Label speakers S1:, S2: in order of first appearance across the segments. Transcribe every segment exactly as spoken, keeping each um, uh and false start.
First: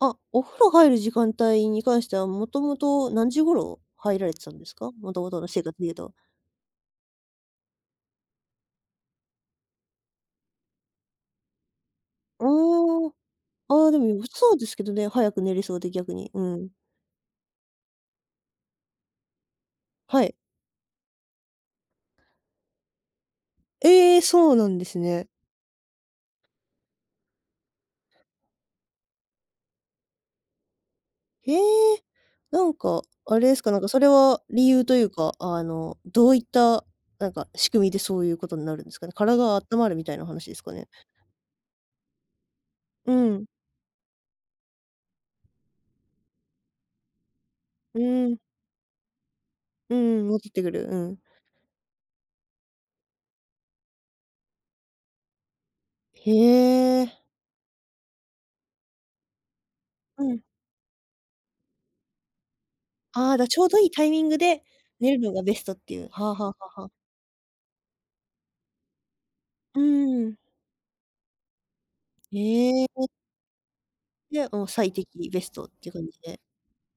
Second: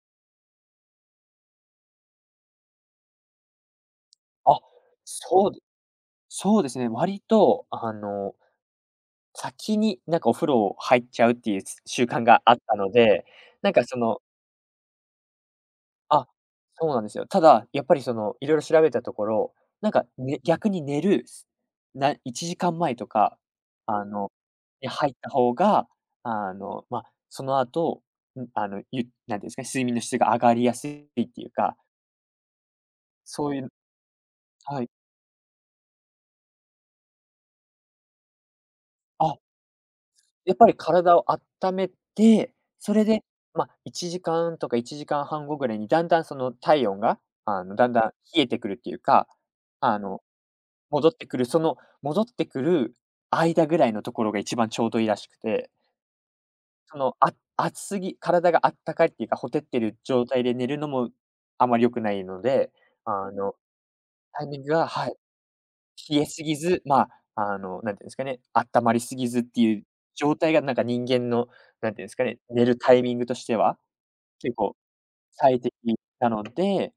S1: あ、お風呂入る時間帯に関しては、もともと何時ごろ入られてたん
S2: あ、
S1: ですか？もともとの
S2: そうで
S1: 生活でいうと。
S2: そうですね、割と、あの先に、なんかお風呂入っちゃうっていう、つ習慣が
S1: う、
S2: あったの
S1: お
S2: で、なんか、
S1: お、あ、
S2: そ
S1: でむ、
S2: の
S1: うそうですけどね、早く寝れそうで、逆
S2: あ、
S1: に、うん。
S2: そうなんですよ。ただ、やっぱりそのいろいろ調べたところ、なんか、
S1: はい。
S2: ね逆に寝る、すないちじかん前とか、あ
S1: ええ、
S2: の、
S1: そうなんで
S2: に
S1: す
S2: 入った
S1: ね。
S2: 方が、あの、ま、その後、ん、あの、ゆなんていうんすか、睡眠の質が上がりやすいっていう
S1: へえ。
S2: か。
S1: なんか、あれ
S2: そ
S1: で
S2: うい
S1: すか、
S2: う
S1: なんかそれは理
S2: は
S1: 由
S2: い。
S1: というか、あの、どういった、なんか仕組みで、そういうことんなるんすかね？から
S2: あ。
S1: があったまるみたいな話で
S2: やっ
S1: す
S2: ぱ
S1: か
S2: り
S1: ね？
S2: 体をあっためて、それ
S1: う
S2: で、
S1: ん。
S2: ま、いちじかんとかいちじかんはん後ぐらいにだんだんその体温が、あの、だん
S1: う
S2: だん
S1: ん。
S2: 冷えてくるっていうか、
S1: う
S2: あの、
S1: んうん、戻ってくる、う
S2: 戻っ
S1: ん。
S2: てくる、その戻ってくる間ぐらいのところが一番ちょうどいいらしくて。
S1: へ
S2: その、
S1: え。
S2: あ熱すぎ、体があったかいっていうか、ほてってる
S1: う
S2: 状
S1: ん。
S2: 態で寝るのもあまり良くないので、あ
S1: ああ、だ、
S2: の、
S1: ちょうどいいタイミング
S2: タイミ
S1: で、
S2: ングがは
S1: 寝
S2: い。
S1: るのがベストっていう。
S2: 冷え
S1: はは
S2: す
S1: は
S2: ぎず、
S1: は。
S2: ま、あの、何て言うんすかね、あったまりすぎずってい
S1: う
S2: う
S1: ん。
S2: 状態が、なんか人間の、なんていうんすか
S1: へ
S2: ね、寝るタイ
S1: え。
S2: ミングとしては、
S1: で、
S2: 結
S1: もう
S2: 構
S1: 最適、ベス
S2: 最
S1: トっ
S2: 適
S1: ていう感じ
S2: な
S1: で。
S2: ので、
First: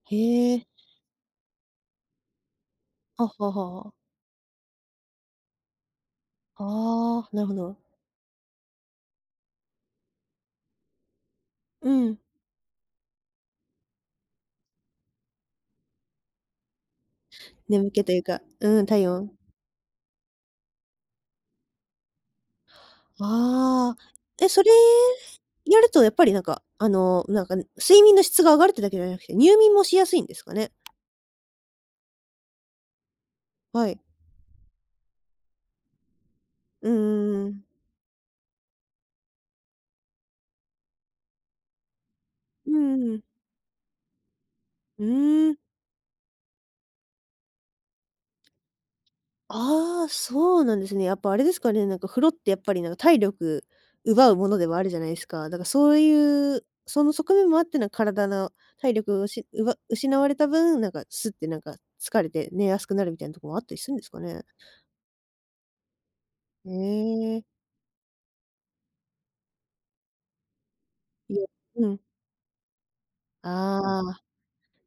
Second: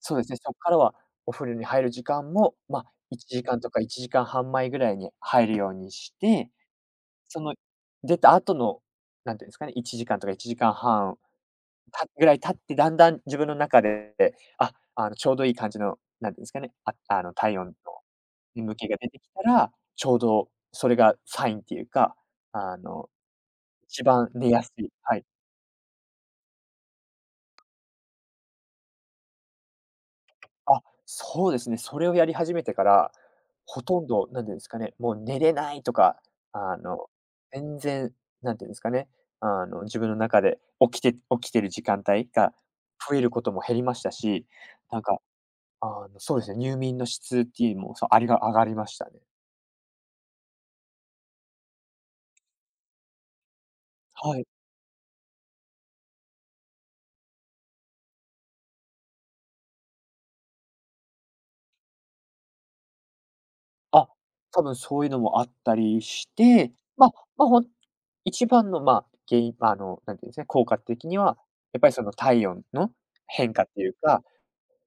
S2: そ
S1: へ
S2: うですね、そっ
S1: え。
S2: からはお風呂に入る時間も、ま、い
S1: あ、
S2: ちじ
S1: は
S2: かんとかい
S1: は、あ。
S2: ちじかんはん前ぐらいに入るようにして、
S1: ああ、
S2: そ
S1: なるほ
S2: の
S1: ど。
S2: 出た後の、なんて言うんすかね、いちじかんとかいちじかんはん、
S1: う
S2: た
S1: ん。
S2: ぐらい経って、だんだん自分の中で、あ、あの、ちょうどいい感じの、なんて言うんすかね、ああの体温の、
S1: 眠気というか
S2: 眠
S1: うん、
S2: 気が
S1: 体
S2: 出てき
S1: 温。
S2: たら、ちょうどそれがサインっていうか、あの、
S1: ああ。
S2: 一番
S1: え、
S2: 寝や
S1: それ
S2: すいはい。
S1: やると、やっぱりなんか、あの、なんか、ぬ睡眠の質が上がるっていうだけじゃなくて、入眠もしやすいんですかね？
S2: あ、そうですね、それをやり始めてから、ほ
S1: は
S2: と
S1: い。
S2: んど、なんでんすかね、もう寝れないとか、あ
S1: うん
S2: の、
S1: うんうん。
S2: 全然、なんていうんすかね、あの、自分の中で起きて起きてる時間帯が
S1: うん、うう
S2: 増え
S1: ん。
S2: ることも減りましたし、なん
S1: う
S2: か、
S1: ーん。
S2: あの、そうですね、入眠の質っていうも、そう、ありが上がりましたね。
S1: ああ、そうなんですね、やっぱあれですかね、なんか風呂ってやっぱりなんか、体力、奪う
S2: はい。
S1: ものではあるじゃないすか。だか、そういう、その側面もあってな、体の体力をうしうわ失われた分、なんか、スッてなんか疲れて寝やすくなるみたいなとこもあったりすんで
S2: あ、
S1: すかね？
S2: たぶんそういうのもあったりし
S1: へ
S2: て、ま、
S1: え。
S2: ま、ほん一番の、まあ、原因、ま、あの、なんていうんすね、効果的には、
S1: いえ、
S2: やっ
S1: う
S2: ぱり
S1: ん。
S2: その体温の変化っていう
S1: あ
S2: か、
S1: あ、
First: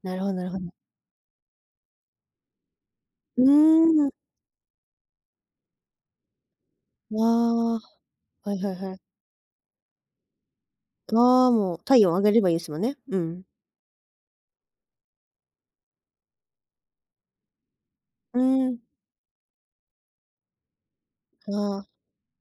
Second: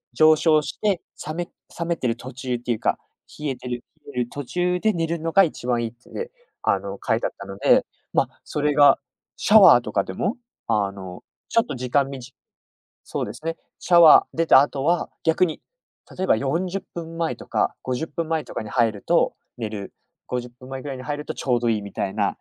S1: なるほど
S2: 上
S1: なるほ
S2: 昇
S1: ど。
S2: して、冷め冷めてる途中っていうか、
S1: う
S2: 冷えてる
S1: ーん。
S2: いう途中で寝るのが一番いいってね、あの、書いてあったの
S1: わ、は
S2: で、ま、
S1: い
S2: そ
S1: は
S2: れ
S1: いは
S2: が、
S1: い。
S2: シャワーとかでも、あの、
S1: わ、
S2: ちょっと
S1: もう、
S2: 時
S1: 体
S2: 間
S1: 温
S2: み
S1: 上
S2: じ
S1: げればいいすもね、う
S2: そうです
S1: ん。
S2: ね、シャワー出た後は、逆に例えばよんじゅっぷん前とか、ごじゅっぷん
S1: う
S2: 前とかに
S1: ん。
S2: 入ると寝るごじゅっぷん前ぐらいに入るとち
S1: あ
S2: ょうどいい
S1: あ。
S2: みたいな。